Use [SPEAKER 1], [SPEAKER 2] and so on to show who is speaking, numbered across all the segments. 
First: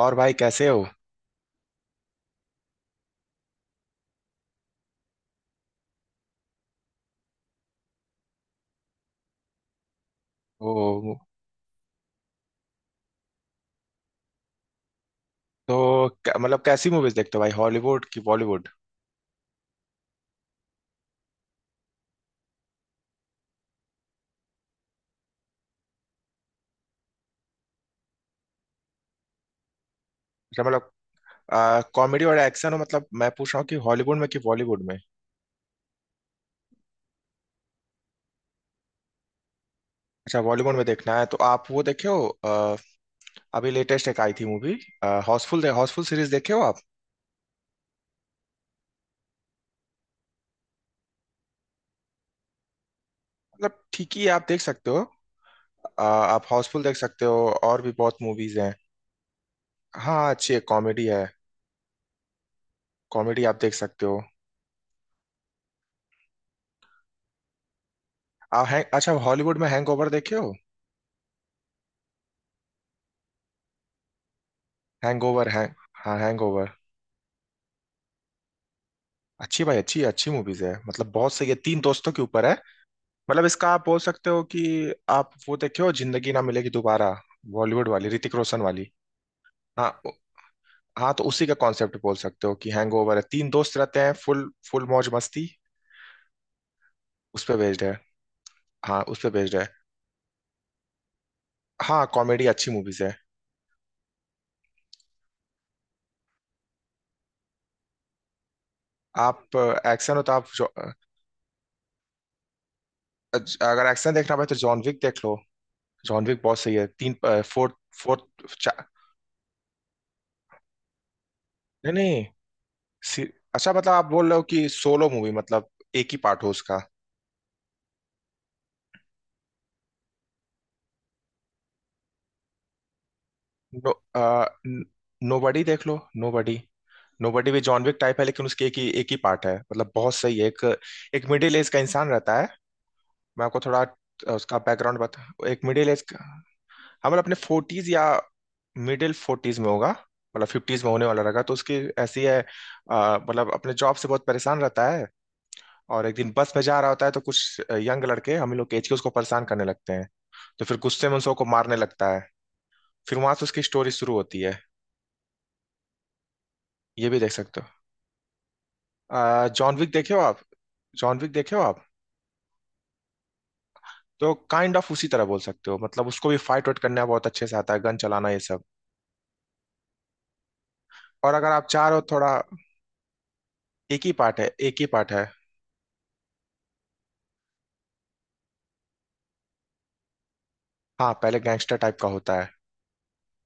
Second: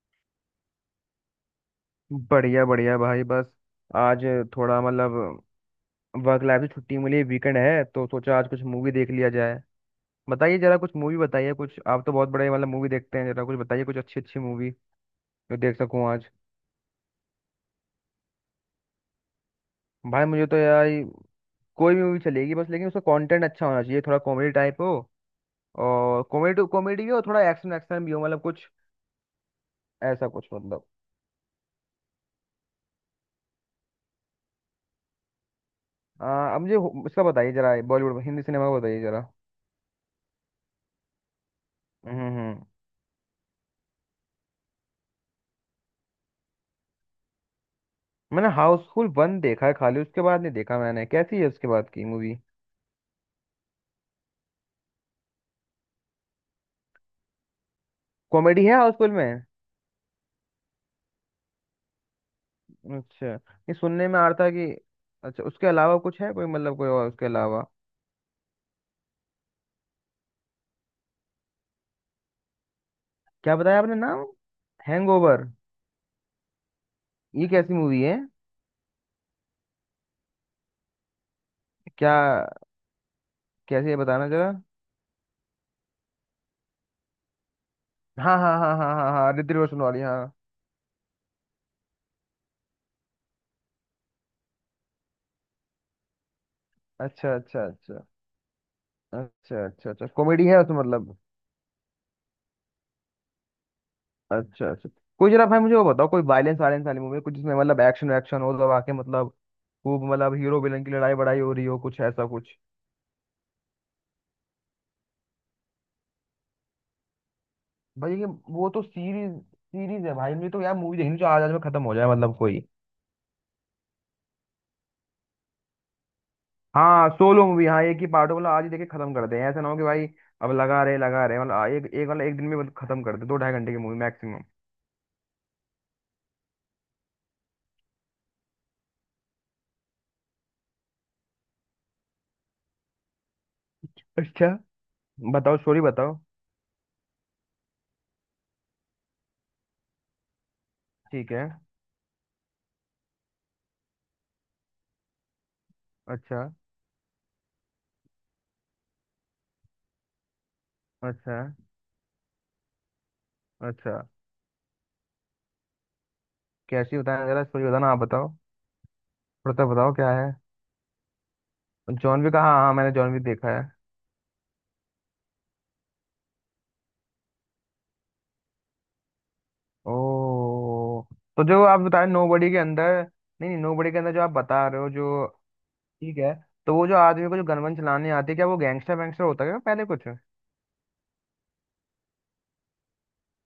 [SPEAKER 1] और भाई कैसे हो।
[SPEAKER 2] बढ़िया बढ़िया भाई बस आज थोड़ा मतलब वर्क लाइफ से छुट्टी मिली, वीकेंड है तो सोचा आज कुछ मूवी देख लिया जाए। बताइए जरा कुछ
[SPEAKER 1] ओ।
[SPEAKER 2] मूवी, बताइए कुछ, आप तो बहुत बड़े मतलब मूवी देखते हैं, जरा कुछ बताइए कुछ अच्छी अच्छी मूवी जो देख सकूं
[SPEAKER 1] तो
[SPEAKER 2] आज।
[SPEAKER 1] मतलब कैसी मूवीज देखते हो भाई, हॉलीवुड की बॉलीवुड?
[SPEAKER 2] भाई मुझे तो यार कोई भी मूवी चलेगी बस, लेकिन उसका कंटेंट अच्छा होना चाहिए, थोड़ा कॉमेडी टाइप हो और कॉमेडी कॉमेडी भी हो, थोड़ा एक्शन एक्शन भी हो, मतलब कुछ ऐसा कुछ
[SPEAKER 1] अच्छा
[SPEAKER 2] मतलब।
[SPEAKER 1] मतलब कॉमेडी और एक्शन हो। मतलब मैं पूछ रहा हूँ कि हॉलीवुड में कि बॉलीवुड में?
[SPEAKER 2] अब मुझे इसका बताइए जरा, बॉलीवुड हिंदी सिनेमा का बताइए जरा।
[SPEAKER 1] अच्छा, बॉलीवुड में देखना है तो आप वो देखे
[SPEAKER 2] हम्म
[SPEAKER 1] हो
[SPEAKER 2] हम्म हम्म।
[SPEAKER 1] अभी लेटेस्ट एक आई थी मूवी। हाउसफुल, हाउसफुल सीरीज देखे हो आप?
[SPEAKER 2] मैंने हाउसफुल 1 देखा है खाली, उसके बाद नहीं देखा मैंने, कैसी है उसके बाद की मूवी?
[SPEAKER 1] मतलब ठीक ही है, आप देख सकते हो। आप हाउसफुल देख सकते हो। और भी बहुत मूवीज
[SPEAKER 2] कॉमेडी
[SPEAKER 1] हैं।
[SPEAKER 2] है हाउसफुल में?
[SPEAKER 1] हाँ, अच्छी है, कॉमेडी है।
[SPEAKER 2] अच्छा।
[SPEAKER 1] कॉमेडी आप देख
[SPEAKER 2] ये
[SPEAKER 1] सकते
[SPEAKER 2] सुनने में
[SPEAKER 1] हो।
[SPEAKER 2] आ रहा था कि, अच्छा उसके अलावा कुछ है कोई, मतलब कोई और उसके अलावा?
[SPEAKER 1] आप हैंग, अच्छा, हॉलीवुड में हैंगओवर देखे हो?
[SPEAKER 2] क्या बताया आपने नाम? हैंगओवर।
[SPEAKER 1] हैंगओवर है। हाँ, हैंगओवर।
[SPEAKER 2] ये कैसी मूवी है?
[SPEAKER 1] अच्छी भाई, अच्छी अच्छी मूवीज है, मतलब बहुत सही है, तीन दोस्तों
[SPEAKER 2] क्या,
[SPEAKER 1] के ऊपर है। मतलब इसका आप
[SPEAKER 2] कैसी है
[SPEAKER 1] बोल
[SPEAKER 2] बताना
[SPEAKER 1] सकते हो
[SPEAKER 2] जरा।
[SPEAKER 1] कि आप वो देखे हो जिंदगी ना मिलेगी दोबारा, बॉलीवुड वाली ऋतिक
[SPEAKER 2] हाँ हाँ
[SPEAKER 1] रोशन
[SPEAKER 2] हाँ
[SPEAKER 1] वाली?
[SPEAKER 2] हाँ हाँ हाँ, ऋतिक रोशन
[SPEAKER 1] हाँ
[SPEAKER 2] वाली हाँ।
[SPEAKER 1] हाँ, तो उसी का कॉन्सेप्ट बोल सकते हो कि हैंगओवर है, तीन दोस्त रहते हैं, फुल फुल मौज मस्ती।
[SPEAKER 2] अच्छा
[SPEAKER 1] उस पे
[SPEAKER 2] अच्छा
[SPEAKER 1] बेस्ड है।
[SPEAKER 2] अच्छा।
[SPEAKER 1] हाँ, उस पे बेस्ड
[SPEAKER 2] अच्छा
[SPEAKER 1] है।
[SPEAKER 2] अच्छा अच्छा, कॉमेडी है उसमें मतलब?
[SPEAKER 1] हाँ, कॉमेडी, अच्छी मूवीज है।
[SPEAKER 2] अच्छा अच्छा। कोई जरा भाई मुझे वो बताओ, कोई वायलेंस वायलेंस वाली मूवी कुछ, जिसमें मतलब एक्शन एक्शन हो दबा के, मतलब
[SPEAKER 1] आप
[SPEAKER 2] खूब,
[SPEAKER 1] एक्शन हो तो
[SPEAKER 2] मतलब
[SPEAKER 1] आप
[SPEAKER 2] हीरो विलन की लड़ाई बड़ाई हो रही हो, कुछ ऐसा कुछ।
[SPEAKER 1] अगर एक्शन देखना भाई तो जॉन विक देख लो। जॉन विक बहुत सही है, तीन। फोर्थ।
[SPEAKER 2] भाई ये
[SPEAKER 1] फोर्थ।
[SPEAKER 2] वो तो सीरीज सीरीज है भाई, मुझे तो यार मूवी देखनी जो आज आज में खत्म
[SPEAKER 1] नहीं
[SPEAKER 2] हो जाए,
[SPEAKER 1] नहीं।
[SPEAKER 2] मतलब कोई।
[SPEAKER 1] सी- अच्छा मतलब आप बोल रहे हो कि सोलो मूवी, मतलब एक ही पार्ट हो उसका।
[SPEAKER 2] हाँ सोलो मूवी हाँ, एक ही पार्ट हो मतलब आज ही देखे खत्म कर दे, ऐसा ना हो कि भाई अब लगा रहे लगा रहे, मतलब एक एक मतलब एक दिन में मतलब खत्म कर दे, दो ढाई घंटे की
[SPEAKER 1] नो,
[SPEAKER 2] मूवी
[SPEAKER 1] आ,
[SPEAKER 2] मैक्सिमम।
[SPEAKER 1] नोबडी देख लो। नोबडी। नोबडी भी जॉन विक टाइप है, लेकिन उसके एक ही पार्ट है, मतलब बहुत सही है। एक एक मिडिल एज का इंसान रहता है। मैं आपको थोड़ा
[SPEAKER 2] अच्छा
[SPEAKER 1] उसका बैकग्राउंड बता,
[SPEAKER 2] बताओ,
[SPEAKER 1] एक
[SPEAKER 2] स्टोरी
[SPEAKER 1] मिडिल एज
[SPEAKER 2] बताओ।
[SPEAKER 1] का। हाँ, मतलब अपने 40s या मिडिल 40s में होगा। मतलब 50s में होने वाला
[SPEAKER 2] ठीक
[SPEAKER 1] रहेगा,
[SPEAKER 2] है।
[SPEAKER 1] तो उसकी ऐसी है। मतलब अपने जॉब से बहुत परेशान रहता है। और एक दिन
[SPEAKER 2] अच्छा
[SPEAKER 1] बस में जा रहा होता है तो कुछ यंग लड़के, हम लोग के एज के, उसको परेशान करने लगते हैं। तो फिर गुस्से में उन
[SPEAKER 2] अच्छा
[SPEAKER 1] सबको मारने लगता है। फिर वहां से उसकी स्टोरी
[SPEAKER 2] अच्छा।
[SPEAKER 1] शुरू होती है।
[SPEAKER 2] कैसी,
[SPEAKER 1] ये भी
[SPEAKER 2] बताना
[SPEAKER 1] देख
[SPEAKER 2] जरा
[SPEAKER 1] सकते
[SPEAKER 2] स्टोरी, बताना आप बताओ।
[SPEAKER 1] हो।
[SPEAKER 2] थोड़ा सा
[SPEAKER 1] जॉन विक
[SPEAKER 2] बताओ क्या
[SPEAKER 1] देखे हो
[SPEAKER 2] है।
[SPEAKER 1] आप? जॉन विक देखे हो आप?
[SPEAKER 2] जॉन विक, हाँ हाँ मैंने जॉन विक देखा है।
[SPEAKER 1] तो काइंड ऑफ उसी तरह बोल सकते हो, मतलब उसको भी फाइट वाइट करना बहुत अच्छे से आता है, गन चलाना ये सब।
[SPEAKER 2] ओ,
[SPEAKER 1] और
[SPEAKER 2] तो
[SPEAKER 1] अगर
[SPEAKER 2] जो
[SPEAKER 1] आप
[SPEAKER 2] आप
[SPEAKER 1] चाह रहे
[SPEAKER 2] बता
[SPEAKER 1] हो
[SPEAKER 2] रहे
[SPEAKER 1] थोड़ा।
[SPEAKER 2] नोबडी के अंदर, नहीं नहीं, नोबडी के
[SPEAKER 1] एक ही
[SPEAKER 2] अंदर जो आप
[SPEAKER 1] पार्ट है,
[SPEAKER 2] बता
[SPEAKER 1] एक
[SPEAKER 2] रहे
[SPEAKER 1] ही
[SPEAKER 2] हो
[SPEAKER 1] पार्ट है।
[SPEAKER 2] जो, ठीक है। तो वो जो आदमी को जो गनवन चलाने आती है, क्या वो गैंगस्टर वैंगस्टर होता है क्या पहले कुछ?
[SPEAKER 1] हाँ, पहले गैंगस्टर टाइप का होता है।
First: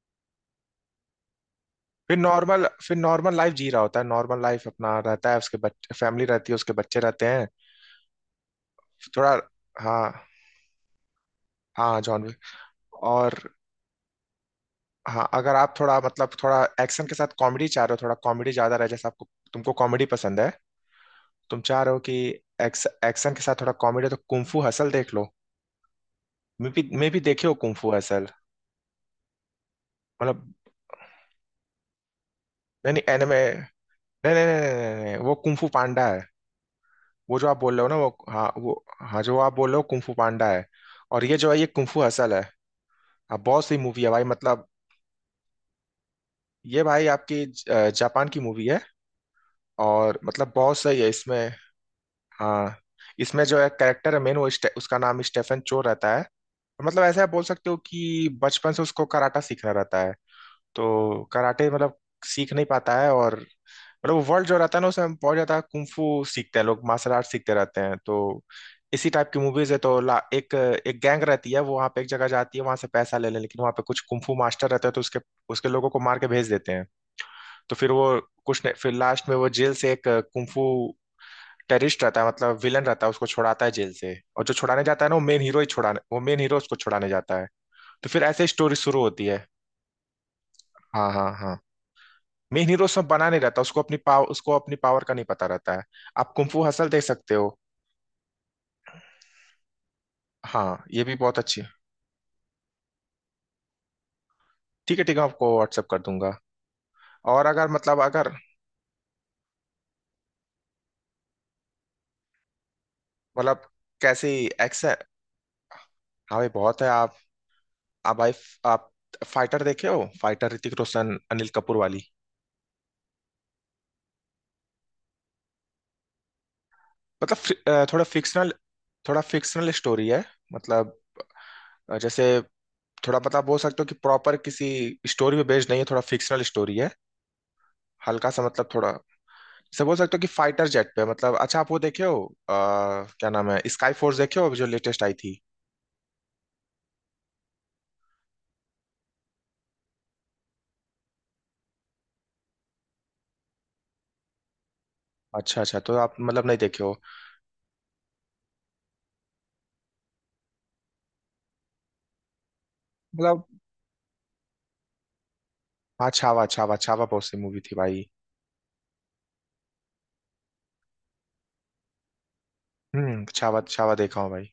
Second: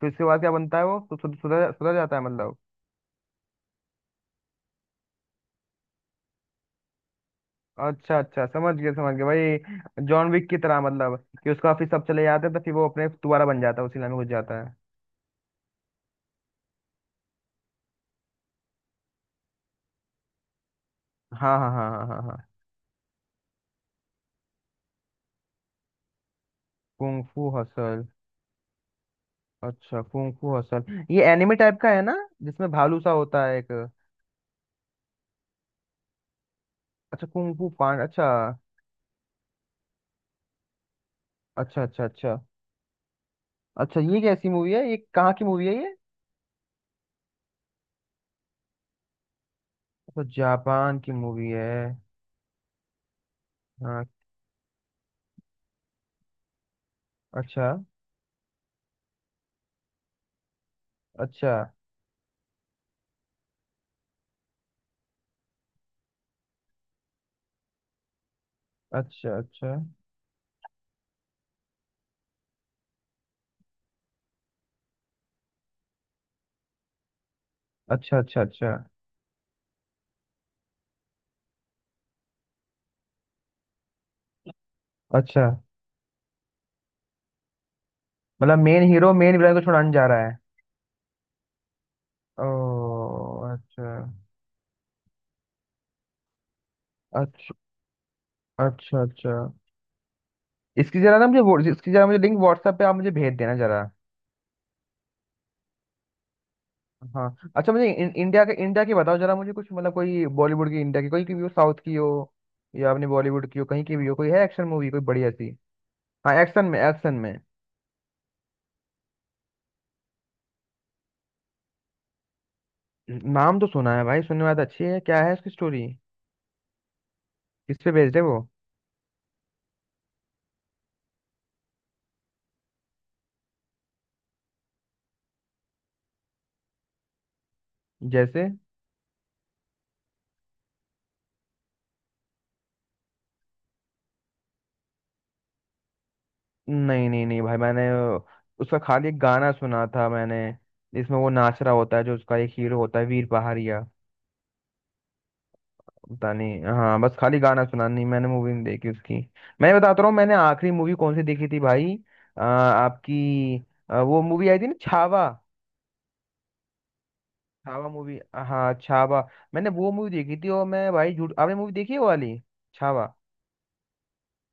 [SPEAKER 2] तो इसके बाद क्या बनता है वो, तो सुधर सुधर जाता
[SPEAKER 1] फिर
[SPEAKER 2] है मतलब?
[SPEAKER 1] नॉर्मल फिर नॉर्मल लाइफ जी रहा होता है, नॉर्मल लाइफ अपना रहता है, उसके बच्चे, फैमिली रहती है, उसके बच्चे रहते हैं।
[SPEAKER 2] अच्छा अच्छा, समझ गया
[SPEAKER 1] थोड़ा। हाँ
[SPEAKER 2] भाई, जॉन विक की तरह मतलब कि उसको फिर
[SPEAKER 1] हाँ,
[SPEAKER 2] सब
[SPEAKER 1] जॉन
[SPEAKER 2] चले जाते हैं तो
[SPEAKER 1] विक।
[SPEAKER 2] फिर वो अपने
[SPEAKER 1] और।
[SPEAKER 2] दोबारा बन जाता है, उसी लाइन में घुस जाता है।
[SPEAKER 1] हाँ अगर आप थोड़ा मतलब थोड़ा एक्शन के साथ कॉमेडी चाह रहे हो, थोड़ा कॉमेडी ज्यादा रहे, जैसे आपको तुमको कॉमेडी पसंद है।
[SPEAKER 2] हाँ
[SPEAKER 1] तुम
[SPEAKER 2] हाँ
[SPEAKER 1] चाह
[SPEAKER 2] हाँ
[SPEAKER 1] रहे हो
[SPEAKER 2] हाँ
[SPEAKER 1] कि
[SPEAKER 2] हाँ हाँ।
[SPEAKER 1] एक्शन के साथ थोड़ा कॉमेडी तो कुंफू हसल देख लो। मैं भी
[SPEAKER 2] कुंग
[SPEAKER 1] देखे
[SPEAKER 2] फू
[SPEAKER 1] हो कुंफू
[SPEAKER 2] हसल,
[SPEAKER 1] हसल?
[SPEAKER 2] अच्छा कुंग
[SPEAKER 1] मतलब।
[SPEAKER 2] Fu hustle. ये एनिमे टाइप का है ना, जिसमें
[SPEAKER 1] नहीं
[SPEAKER 2] भालू
[SPEAKER 1] नहीं,
[SPEAKER 2] सा होता है एक?
[SPEAKER 1] नहीं नहीं नहीं नहीं नहीं, नहीं, वो कुंफू पांडा है।
[SPEAKER 2] अच्छा
[SPEAKER 1] वो जो
[SPEAKER 2] कुंग
[SPEAKER 1] आप
[SPEAKER 2] फू
[SPEAKER 1] बोल रहे हो ना,
[SPEAKER 2] पांडा,
[SPEAKER 1] वो,
[SPEAKER 2] अच्छा।
[SPEAKER 1] हाँ वो। हाँ, जो आप बोल रहे हो कुंफू पांडा है। और ये जो है ये
[SPEAKER 2] अच्छा
[SPEAKER 1] कुंफू
[SPEAKER 2] अच्छा
[SPEAKER 1] हसल
[SPEAKER 2] अच्छा
[SPEAKER 1] है। हाँ, बहुत सही
[SPEAKER 2] अच्छा।
[SPEAKER 1] मूवी है
[SPEAKER 2] ये
[SPEAKER 1] भाई,
[SPEAKER 2] कैसी
[SPEAKER 1] मतलब।
[SPEAKER 2] मूवी है, ये कहाँ की मूवी है ये?
[SPEAKER 1] ये भाई आपकी जापान की मूवी है। और
[SPEAKER 2] तो
[SPEAKER 1] मतलब बहुत
[SPEAKER 2] जापान
[SPEAKER 1] सही है
[SPEAKER 2] की
[SPEAKER 1] इसमें।
[SPEAKER 2] मूवी है?
[SPEAKER 1] हाँ। इसमें जो है
[SPEAKER 2] हाँ।
[SPEAKER 1] कैरेक्टर है मेन, वो उसका नाम स्टेफन चो रहता है। मतलब ऐसा बोल
[SPEAKER 2] अच्छा
[SPEAKER 1] सकते हो कि बचपन से उसको कराटा सीखना रहता है। तो
[SPEAKER 2] अच्छा
[SPEAKER 1] कराटे मतलब सीख नहीं पाता है, और मतलब वो वर्ल्ड जो रहता है ना, उसमें बहुत ज्यादा कुंफू सीखते हैं लोग, मार्शल आर्ट सीखते रहते हैं, तो इसी टाइप
[SPEAKER 2] अच्छा
[SPEAKER 1] की मूवीज
[SPEAKER 2] अच्छा
[SPEAKER 1] है। तो एक एक गैंग रहती है, वो वहां पे एक जगह जाती है, वहां से पैसा ले ले, लेकिन वहां पे कुछ कुंफू मास्टर रहते हैं, तो उसके उसके लोगों को मार के भेज देते हैं। तो फिर वो
[SPEAKER 2] अच्छा अच्छा अच्छा
[SPEAKER 1] फिर लास्ट में वो जेल से एक कुंफू टेररिस्ट रहता है, मतलब विलन रहता है, उसको छुड़ाता है जेल से। और जो छुड़ाने जाता है ना वो मेन
[SPEAKER 2] अच्छा।
[SPEAKER 1] हीरो ही छुड़ाने, वो मेन हीरो उसको छुड़ाने जाता है। तो फिर ऐसे ही
[SPEAKER 2] मतलब
[SPEAKER 1] स्टोरी
[SPEAKER 2] मेन
[SPEAKER 1] शुरू
[SPEAKER 2] हीरो
[SPEAKER 1] होती
[SPEAKER 2] मेन
[SPEAKER 1] है।
[SPEAKER 2] विलन को छुड़ाने जा रहा है?
[SPEAKER 1] हाँ हाँ हाँ। मेन हीरो,
[SPEAKER 2] ओ।
[SPEAKER 1] सब बना नहीं रहता, उसको अपनी
[SPEAKER 2] अच्छा
[SPEAKER 1] पावर, उसको अपनी पावर का नहीं पता रहता है। आप कुंफू हसल देख सकते
[SPEAKER 2] अच्छा
[SPEAKER 1] हो।
[SPEAKER 2] अच्छा अच्छा।
[SPEAKER 1] हाँ,
[SPEAKER 2] इसकी
[SPEAKER 1] ये भी
[SPEAKER 2] जरा ना
[SPEAKER 1] बहुत
[SPEAKER 2] मुझे
[SPEAKER 1] अच्छी।
[SPEAKER 2] इसकी जरा मुझे लिंक व्हाट्सएप पे आप मुझे भेज देना जरा।
[SPEAKER 1] ठीक है ठीक है, मैं आपको व्हाट्सअप कर दूंगा। और
[SPEAKER 2] हाँ,
[SPEAKER 1] अगर
[SPEAKER 2] अच्छा मुझे
[SPEAKER 1] मतलब अगर
[SPEAKER 2] इंडिया के, इंडिया की बताओ जरा मुझे कुछ, मतलब कोई बॉलीवुड की, इंडिया की कोई की भी हो, साउथ की हो या अपने बॉलीवुड की हो,
[SPEAKER 1] मतलब
[SPEAKER 2] कहीं की भी हो,
[SPEAKER 1] कैसी
[SPEAKER 2] कोई है एक्शन मूवी
[SPEAKER 1] एक्शन?
[SPEAKER 2] कोई बढ़िया सी? हाँ
[SPEAKER 1] हाँ भाई,
[SPEAKER 2] एक्शन में,
[SPEAKER 1] बहुत है।
[SPEAKER 2] एक्शन में।
[SPEAKER 1] आप भाई आप फाइटर देखे हो, फाइटर ऋतिक रोशन अनिल कपूर वाली?
[SPEAKER 2] नाम तो सुना है भाई, सुनने में बात अच्छी है, क्या है उसकी स्टोरी,
[SPEAKER 1] मतलब
[SPEAKER 2] किस पे
[SPEAKER 1] थोड़ा
[SPEAKER 2] बेस्ड है वो?
[SPEAKER 1] फिक्शनल। थोड़ा फिक्शनल स्टोरी है। मतलब। जैसे थोड़ा मतलब बोल सकते हो कि प्रॉपर किसी स्टोरी पे बेस्ड नहीं है, थोड़ा फिक्शनल स्टोरी है। हल्का सा
[SPEAKER 2] जैसे।
[SPEAKER 1] मतलब थोड़ा। जैसे बोल सकते हो कि फाइटर जेट पे, मतलब अच्छा आप वो देखे हो अ, क्या नाम है, स्काई फोर्स देखे हो जो लेटेस्ट आई थी?
[SPEAKER 2] नहीं नहीं नहीं भाई, मैंने उसका खाली एक गाना सुना था मैंने, जिसमें वो नाच रहा होता है जो उसका एक हीरो होता है, वीर पहाड़िया।
[SPEAKER 1] अच्छा अच्छा, तो आप
[SPEAKER 2] पता
[SPEAKER 1] मतलब नहीं
[SPEAKER 2] नहीं,
[SPEAKER 1] देखे हो।
[SPEAKER 2] हाँ बस खाली गाना सुना, नहीं मैंने मूवी नहीं देखी उसकी। मैं बताता रहा हूँ, मैंने आखिरी मूवी कौन सी देखी थी भाई।
[SPEAKER 1] मतलब।
[SPEAKER 2] आपकी वो मूवी आई थी ना छावा।
[SPEAKER 1] हाँ छावा, छावा छावा बहुत सी मूवी थी
[SPEAKER 2] छावा
[SPEAKER 1] भाई।
[SPEAKER 2] मूवी, हाँ छावा। मैंने वो मूवी देखी थी, और मैं भाई झूठ, आपने मूवी देखी है वो वाली, छावा?
[SPEAKER 1] हम्म, छावा, छावा देखा हूँ भाई।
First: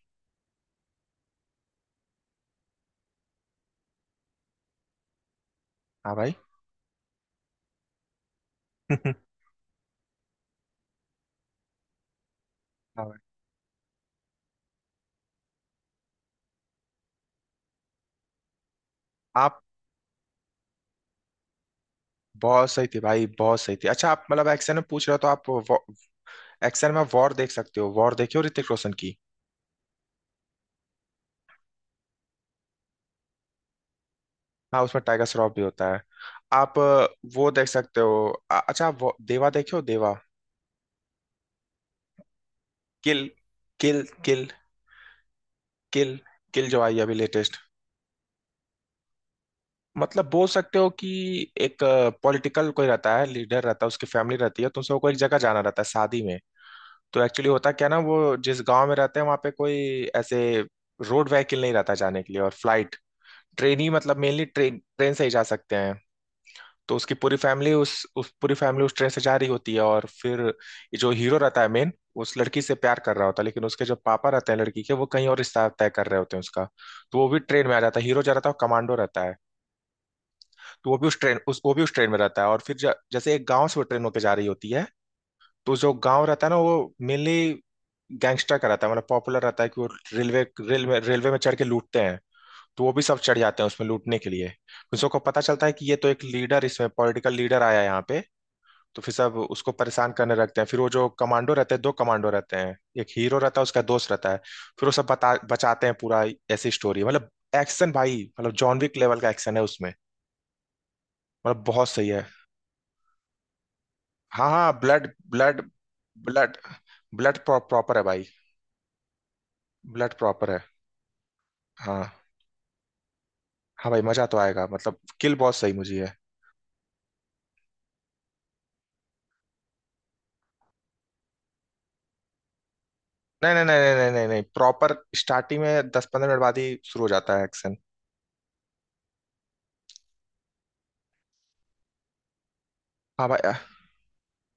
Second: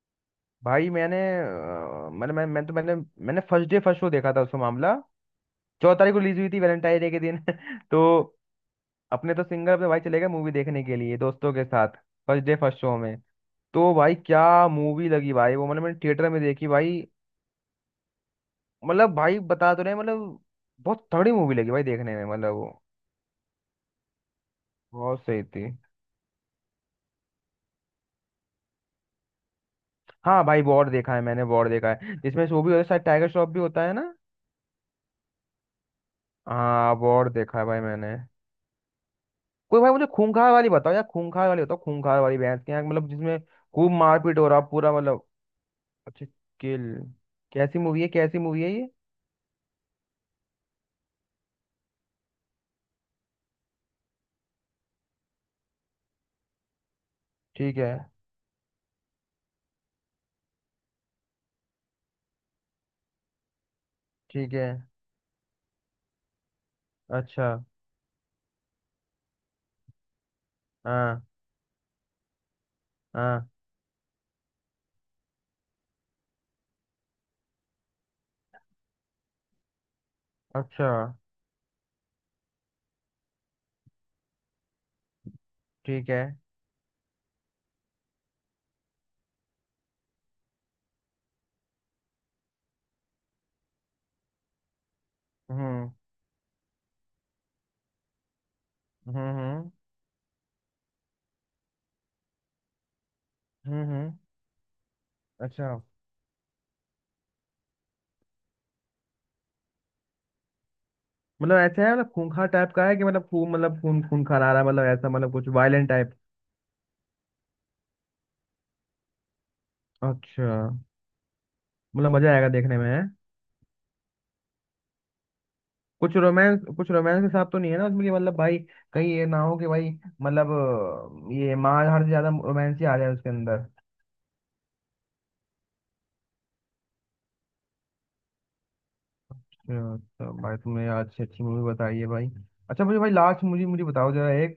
[SPEAKER 2] भाई मैंने मतलब मैं तो मैंने, मैंने फर्स्ट डे फर्स्ट शो देखा था उसका मामला। 14 तारीख
[SPEAKER 1] हाँ
[SPEAKER 2] को
[SPEAKER 1] भाई।
[SPEAKER 2] रिलीज हुई थी, वैलेंटाइन डे के दिन तो अपने तो सिंगर अपने भाई चले गए मूवी देखने के लिए दोस्तों के साथ, फर्स्ट डे फर्स्ट शो
[SPEAKER 1] हाँ
[SPEAKER 2] में।
[SPEAKER 1] भाई।
[SPEAKER 2] तो भाई क्या मूवी लगी भाई वो, मतलब मैंने थिएटर में देखी भाई, मतलब भाई
[SPEAKER 1] आप
[SPEAKER 2] बता तो रहे हैं, मतलब बहुत तगड़ी मूवी लगी भाई देखने में, मतलब वो
[SPEAKER 1] बहुत सही थी भाई, बहुत सही थी। अच्छा आप मतलब एक्शन में पूछ रहे हो
[SPEAKER 2] बहुत
[SPEAKER 1] तो
[SPEAKER 2] सही थी।
[SPEAKER 1] आप एक्शन में वॉर देख सकते हो, वॉर देखे हो ऋतिक रोशन की?
[SPEAKER 2] हाँ भाई वॉर देखा है मैंने, वॉर देखा है जिसमें वो भी होता है, शायद टाइगर श्रॉफ भी होता है ना?
[SPEAKER 1] हाँ, उसमें टाइगर श्रॉफ भी होता है। आप
[SPEAKER 2] हाँ वॉर
[SPEAKER 1] वो
[SPEAKER 2] देखा है
[SPEAKER 1] देख
[SPEAKER 2] भाई
[SPEAKER 1] सकते
[SPEAKER 2] मैंने।
[SPEAKER 1] हो। अच्छा आप देवा देखे हो,
[SPEAKER 2] कोई भाई मुझे
[SPEAKER 1] देवा?
[SPEAKER 2] खूंखार वाली बताओ यार, खूंखार वाली बताओ, खूंखार वाली भैंस के यहाँ, मतलब
[SPEAKER 1] किल,
[SPEAKER 2] जिसमें खूब
[SPEAKER 1] किल,
[SPEAKER 2] मारपीट
[SPEAKER 1] किल,
[SPEAKER 2] हो रहा पूरा मतलब।
[SPEAKER 1] किल,
[SPEAKER 2] अच्छा
[SPEAKER 1] किल जो
[SPEAKER 2] किल।
[SPEAKER 1] आई अभी लेटेस्ट।
[SPEAKER 2] कैसी मूवी है, कैसी मूवी है ये?
[SPEAKER 1] मतलब बोल सकते हो कि एक पॉलिटिकल कोई रहता है, लीडर रहता है, उसकी फैमिली रहती है, तो उसे को एक जगह जाना रहता है शादी में। तो एक्चुअली होता
[SPEAKER 2] ठीक
[SPEAKER 1] क्या
[SPEAKER 2] है।
[SPEAKER 1] ना वो जिस गांव में रहते हैं वहाँ पे कोई ऐसे रोड व्हीकल नहीं रहता जाने के लिए, और फ्लाइट, ट्रेन ही, मतलब मेनली
[SPEAKER 2] ठीक है।
[SPEAKER 1] ट्रेन ट्रेन से ही जा सकते हैं। तो उसकी पूरी
[SPEAKER 2] अच्छा।
[SPEAKER 1] फैमिली उस पूरी फैमिली उस ट्रेन से जा रही होती है, और फिर ये जो
[SPEAKER 2] हाँ
[SPEAKER 1] हीरो रहता है मेन, उस लड़की से प्यार कर रहा होता है,
[SPEAKER 2] हाँ।
[SPEAKER 1] लेकिन उसके जो पापा रहते हैं लड़की के, वो कहीं और रिश्ता तय कर रहे होते हैं उसका। तो वो भी ट्रेन में आ जाता है, हीरो जा रहा था, वो कमांडो रहता है। तो
[SPEAKER 2] अच्छा।
[SPEAKER 1] वो भी उस ट्रेन, उस वो भी उस ट्रेन में रहता है, और फिर जैसे एक गाँव से वो ट्रेन होकर जा रही होती है। तो जो
[SPEAKER 2] ठीक है।
[SPEAKER 1] गाँव रहता है ना वो मेनली गैंगस्टर का रहता है, मतलब पॉपुलर रहता है कि वो रेलवे रेलवे रेलवे में चढ़ के लूटते हैं। तो वो भी सब चढ़ जाते हैं उसमें लूटने के लिए। उन सबको पता चलता है कि
[SPEAKER 2] हम्म
[SPEAKER 1] ये तो एक लीडर इसमें, पॉलिटिकल लीडर आया है यहाँ पे। तो फिर
[SPEAKER 2] हम्म
[SPEAKER 1] सब उसको
[SPEAKER 2] हम्म
[SPEAKER 1] परेशान करने लगते हैं, फिर वो जो कमांडो रहते हैं, दो कमांडो रहते हैं, एक हीरो रहता है, उसका
[SPEAKER 2] हम्म
[SPEAKER 1] दोस्त
[SPEAKER 2] हम्म,
[SPEAKER 1] रहता है। फिर वो सब बता
[SPEAKER 2] अच्छा।
[SPEAKER 1] बचाते हैं पूरा। ऐसी स्टोरी मतलब। एक्शन भाई, मतलब जॉन विक लेवल का एक्शन है उसमें।
[SPEAKER 2] मतलब
[SPEAKER 1] मतलब
[SPEAKER 2] ऐसा
[SPEAKER 1] बहुत
[SPEAKER 2] है,
[SPEAKER 1] सही
[SPEAKER 2] मतलब
[SPEAKER 1] है।
[SPEAKER 2] खूंखार टाइप का है, कि मतलब खून, मतलब खून खून खा
[SPEAKER 1] हाँ
[SPEAKER 2] रहा है,
[SPEAKER 1] हाँ,
[SPEAKER 2] मतलब
[SPEAKER 1] ब्लड
[SPEAKER 2] ऐसा मतलब कुछ
[SPEAKER 1] blood.
[SPEAKER 2] Violent type?
[SPEAKER 1] Blood. Blood proper है भाई। ब्लड
[SPEAKER 2] अच्छा।
[SPEAKER 1] प्रॉपर है।
[SPEAKER 2] मतलब
[SPEAKER 1] हाँ।
[SPEAKER 2] मजा आएगा देखने में है?
[SPEAKER 1] हाँ भाई, मजा तो आएगा, मतलब किल बहुत सही मुझे है।
[SPEAKER 2] कुछ रोमांस के साथ तो नहीं है ना उसमें, कि मतलब भाई कहीं ये ना हो कि भाई मतलब ये मार हर से ज्यादा रोमांस ही आ जाए उसके
[SPEAKER 1] नहीं नहीं
[SPEAKER 2] अंदर।
[SPEAKER 1] नहीं नहीं नहीं नहीं, प्रॉपर स्टार्टिंग में 10-15 मिनट बाद ही शुरू हो जाता है एक्शन।
[SPEAKER 2] अच्छा भाई, तुमने आज अच्छी अच्छी मूवी बताई है भाई। अच्छा मुझे भाई
[SPEAKER 1] हाँ भाई।
[SPEAKER 2] लास्ट मूवी मुझे बताओ जरा एक,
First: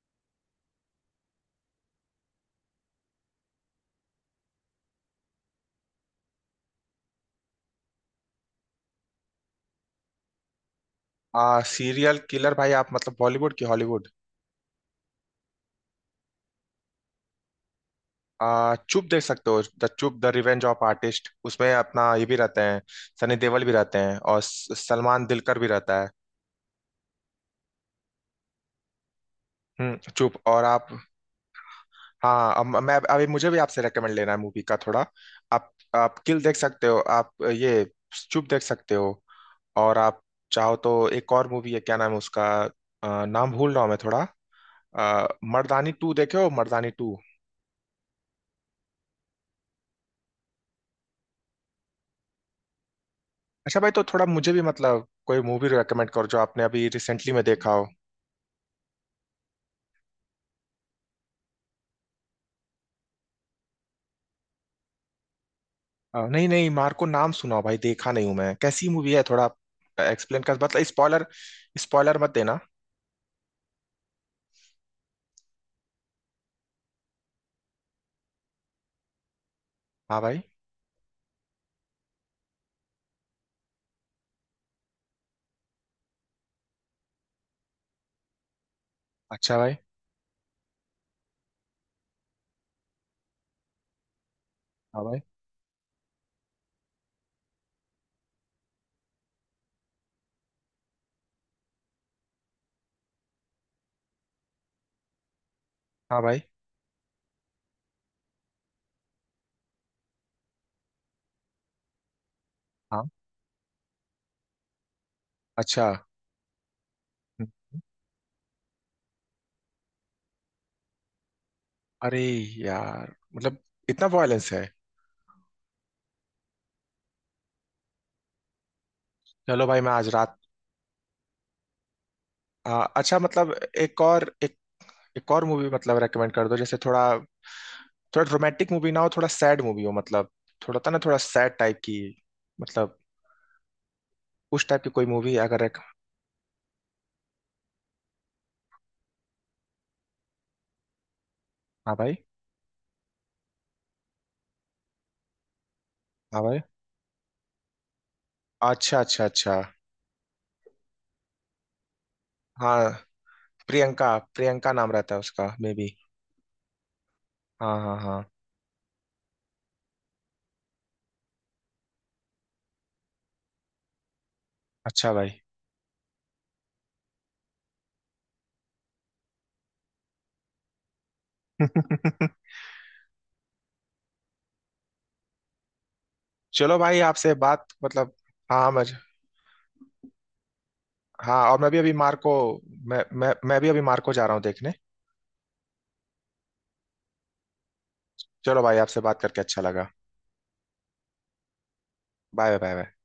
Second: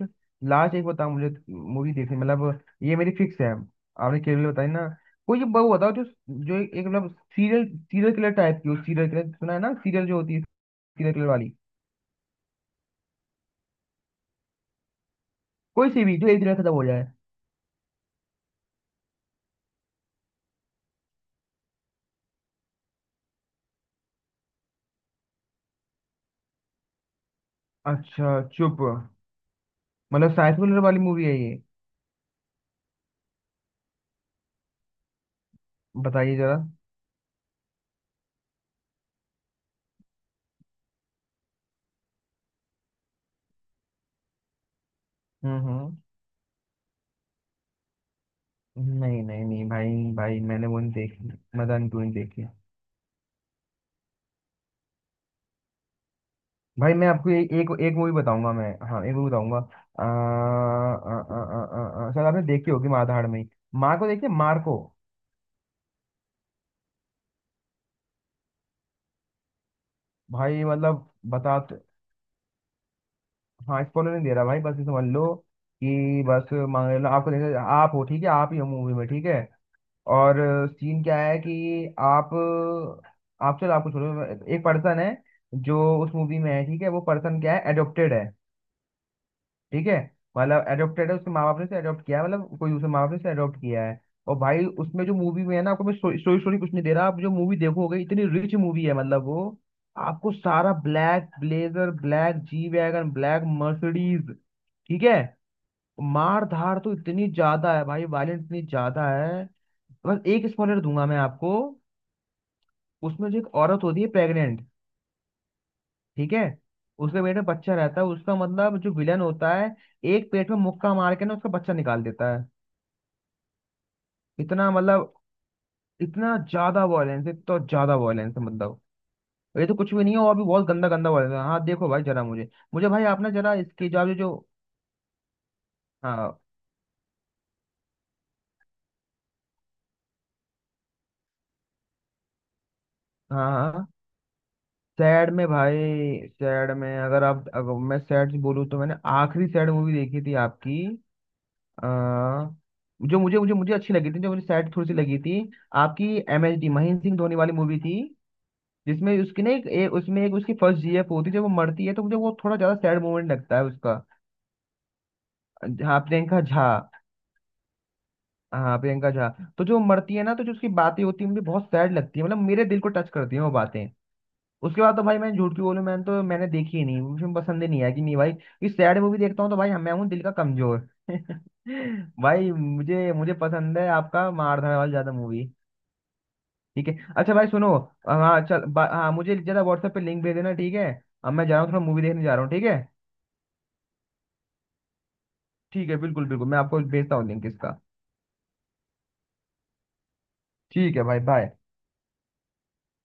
[SPEAKER 2] लास्ट एक बताओ मुझे, मूवी देखनी मतलब ये मेरी फिक्स है, आपने केवल बताई ना। कोई एक वो बताओ जो, जो एक एक मतलब सीरियल, सीरियल किलर टाइप की हो, सीरियल किलर सुना है ना, सीरियल जो होती है, सीरियल किलर वाली।
[SPEAKER 1] सीरियल किलर भाई? आप मतलब बॉलीवुड की हॉलीवुड?
[SPEAKER 2] कोई सी भी जो एक दिन में खत्म हो जाए।
[SPEAKER 1] चुप देख सकते हो, the Chup the revenge of artist. उसमें अपना ये भी रहते हैं, सनी देओल भी रहते हैं, और सलमान दिलकर भी रहता है।
[SPEAKER 2] अच्छा चुप।
[SPEAKER 1] हम्म,
[SPEAKER 2] मतलब
[SPEAKER 1] चुप।
[SPEAKER 2] साइंस
[SPEAKER 1] और
[SPEAKER 2] फिक्शन
[SPEAKER 1] आप
[SPEAKER 2] वाली मूवी है ये?
[SPEAKER 1] हाँ, अब मैं अभी मुझे भी आपसे रेकमेंड लेना है मूवी का थोड़ा। आप
[SPEAKER 2] बताइए
[SPEAKER 1] किल देख
[SPEAKER 2] जरा।
[SPEAKER 1] सकते हो, आप ये चुप देख सकते हो। और आप चाहो तो एक और मूवी है, क्या नाम है उसका? नाम भूल रहा हूँ मैं थोड़ा। आ, मर्दानी
[SPEAKER 2] हम्म
[SPEAKER 1] टू देखे हो, मर्दानी टू?
[SPEAKER 2] हम्म, नहीं नहीं नहीं भाई, भाई मैंने वो नहीं देखी। मदान क्यों नहीं देखी।
[SPEAKER 1] अच्छा भाई, तो थोड़ा मुझे भी मतलब कोई मूवी रेकमेंड करो जो आपने अभी
[SPEAKER 2] भाई मैं आपको
[SPEAKER 1] रिसेंटली में
[SPEAKER 2] एक
[SPEAKER 1] देखा हो।
[SPEAKER 2] एक मूवी बताऊंगा मैं, हाँ एक मूवी बताऊंगा, शायद आपने देखी होगी, माँ धाड़ में। माँ को देखिए, मार को।
[SPEAKER 1] नहीं नहीं, मार्को नाम सुना हो भाई, देखा नहीं हूं मैं, कैसी मूवी है थोड़ा एक्सप्लेन कर,
[SPEAKER 2] भाई
[SPEAKER 1] मतलब
[SPEAKER 2] मतलब
[SPEAKER 1] स्पॉइलर स्पॉइलर मत देना।
[SPEAKER 2] हाँ स्पॉइलर नहीं दे रहा भाई, बस ये समझ लो कि बस मान लो आपको, देखो आप हो ठीक है, आप ही हो मूवी में ठीक है।
[SPEAKER 1] हाँ
[SPEAKER 2] और
[SPEAKER 1] भाई।
[SPEAKER 2] सीन क्या है कि, आप आप चलो आपको छोड़ो, एक पर्सन है जो उस मूवी में है ठीक है, वो पर्सन क्या है, एडोप्टेड है
[SPEAKER 1] अच्छा भाई।
[SPEAKER 2] ठीक है। मतलब एडोप्टेड है, उसके माँ बाप ने से एडोप्ट किया है, मतलब कोई दूसरे माँ बाप ने से एडोप्ट किया है। और भाई
[SPEAKER 1] हाँ
[SPEAKER 2] उसमें जो
[SPEAKER 1] भाई।
[SPEAKER 2] मूवी में है ना, आपको मैं स्टोरी स्टोरी कुछ नहीं दे रहा, आप जो मूवी देखोगे, इतनी रिच मूवी है मतलब वो, आपको सारा black blazer, black G wagon, black Mercedes, ठीक है।
[SPEAKER 1] हाँ भाई।
[SPEAKER 2] मार धाड़ तो इतनी ज्यादा है भाई, वायलेंस इतनी ज्यादा है। बस एक स्पॉइलर दूंगा मैं आपको।
[SPEAKER 1] हाँ।
[SPEAKER 2] उसमें जो एक औरत होती है प्रेग्नेंट
[SPEAKER 1] अच्छा।
[SPEAKER 2] ठीक है, उसके पेट में
[SPEAKER 1] हम्म,
[SPEAKER 2] बच्चा रहता है उसका, मतलब जो विलन होता है एक पेट में मुक्का मार के ना उसका बच्चा निकाल
[SPEAKER 1] अरे
[SPEAKER 2] देता है।
[SPEAKER 1] यार, मतलब इतना वायलेंस है।
[SPEAKER 2] इतना मतलब, इतना ज्यादा वॉयलेंस है, तो ज्यादा वॉयलेंस है मतलब।
[SPEAKER 1] चलो
[SPEAKER 2] ये तो
[SPEAKER 1] भाई मैं
[SPEAKER 2] कुछ भी
[SPEAKER 1] आज
[SPEAKER 2] नहीं है,
[SPEAKER 1] रात
[SPEAKER 2] और भी बहुत गंदा गंदा वॉयलेंस है। हाँ देखो भाई जरा मुझे मुझे भाई,
[SPEAKER 1] अच्छा
[SPEAKER 2] आपने
[SPEAKER 1] मतलब
[SPEAKER 2] जरा इसकी
[SPEAKER 1] एक
[SPEAKER 2] जो
[SPEAKER 1] और
[SPEAKER 2] जो।
[SPEAKER 1] एक एक और मूवी मतलब रेकमेंड
[SPEAKER 2] हाँ
[SPEAKER 1] कर दो, जैसे थोड़ा, थोड़ा रोमांटिक मूवी ना हो, थोड़ा सैड मूवी हो, मतलब थोड़ा था ना, थोड़ा सैड टाइप की। मतलब
[SPEAKER 2] हाँ हाँ।
[SPEAKER 1] उस टाइप की कोई
[SPEAKER 2] सैड
[SPEAKER 1] मूवी
[SPEAKER 2] में
[SPEAKER 1] अगर
[SPEAKER 2] भाई,
[SPEAKER 1] एक।
[SPEAKER 2] सैड में अगर आप, अगर मैं सैड बोलूँ तो मैंने आखिरी सैड मूवी देखी थी आपकी आ,
[SPEAKER 1] हाँ भाई।
[SPEAKER 2] जो मुझे मुझे मुझे अच्छी लगी थी, जो मुझे सैड थोड़ी सी लगी थी आपकी,
[SPEAKER 1] हाँ
[SPEAKER 2] एम एच
[SPEAKER 1] भाई।
[SPEAKER 2] डी महेंद्र सिंह धोनी वाली मूवी थी।
[SPEAKER 1] अच्छा
[SPEAKER 2] जिसमें
[SPEAKER 1] अच्छा
[SPEAKER 2] उसकी ना
[SPEAKER 1] अच्छा।
[SPEAKER 2] एक उसमें एक, उसकी फर्स्ट जीएफ होती है, जब वो मरती है तो मुझे वो थोड़ा ज्यादा
[SPEAKER 1] हाँ,
[SPEAKER 2] सैड मोमेंट लगता है उसका।
[SPEAKER 1] प्रियंका, प्रियंका नाम रहता है उसका, मे बी।
[SPEAKER 2] हाँ प्रियंका झा।
[SPEAKER 1] हाँ हाँ हाँ।
[SPEAKER 2] हाँ प्रियंका झा। तो जो मरती है ना, तो जो उसकी बातें होती है मुझे बहुत सैड लगती है, मतलब मेरे दिल को टच करती है वो बातें। उसके बाद तो
[SPEAKER 1] अच्छा
[SPEAKER 2] भाई
[SPEAKER 1] भाई।
[SPEAKER 2] मैं झूठ क्यों बोलूं, मैंने तो, मैंने देखी ही नहीं, मुझे पसंद ही नहीं आया, कि नहीं भाई ये सैड मूवी देखता हूँ तो भाई मैं हूँ दिल का कमजोर भाई मुझे मुझे पसंद है आपका मारधाड़ वाली ज्यादा मूवी।
[SPEAKER 1] चलो
[SPEAKER 2] ठीक है,
[SPEAKER 1] भाई, आपसे
[SPEAKER 2] अच्छा भाई
[SPEAKER 1] बात
[SPEAKER 2] सुनो,
[SPEAKER 1] मतलब।
[SPEAKER 2] हाँ चल
[SPEAKER 1] हाँ मैं
[SPEAKER 2] हाँ, मुझे जरा व्हाट्सएप पे लिंक भेज देना ठीक है। अब
[SPEAKER 1] हाँ,
[SPEAKER 2] मैं जा
[SPEAKER 1] और
[SPEAKER 2] रहा हूँ,
[SPEAKER 1] मैं भी
[SPEAKER 2] थोड़ा
[SPEAKER 1] अभी
[SPEAKER 2] मूवी देखने
[SPEAKER 1] मार्को
[SPEAKER 2] जा रहा हूँ ठीक है।
[SPEAKER 1] मैं भी अभी मार्को जा रहा हूँ देखने।
[SPEAKER 2] ठीक है बिल्कुल बिल्कुल, मैं आपको भेजता हूँ लिंक इसका।
[SPEAKER 1] चलो भाई, आपसे बात करके अच्छा लगा।
[SPEAKER 2] ठीक है भाई, बाय।
[SPEAKER 1] Bye bye bye.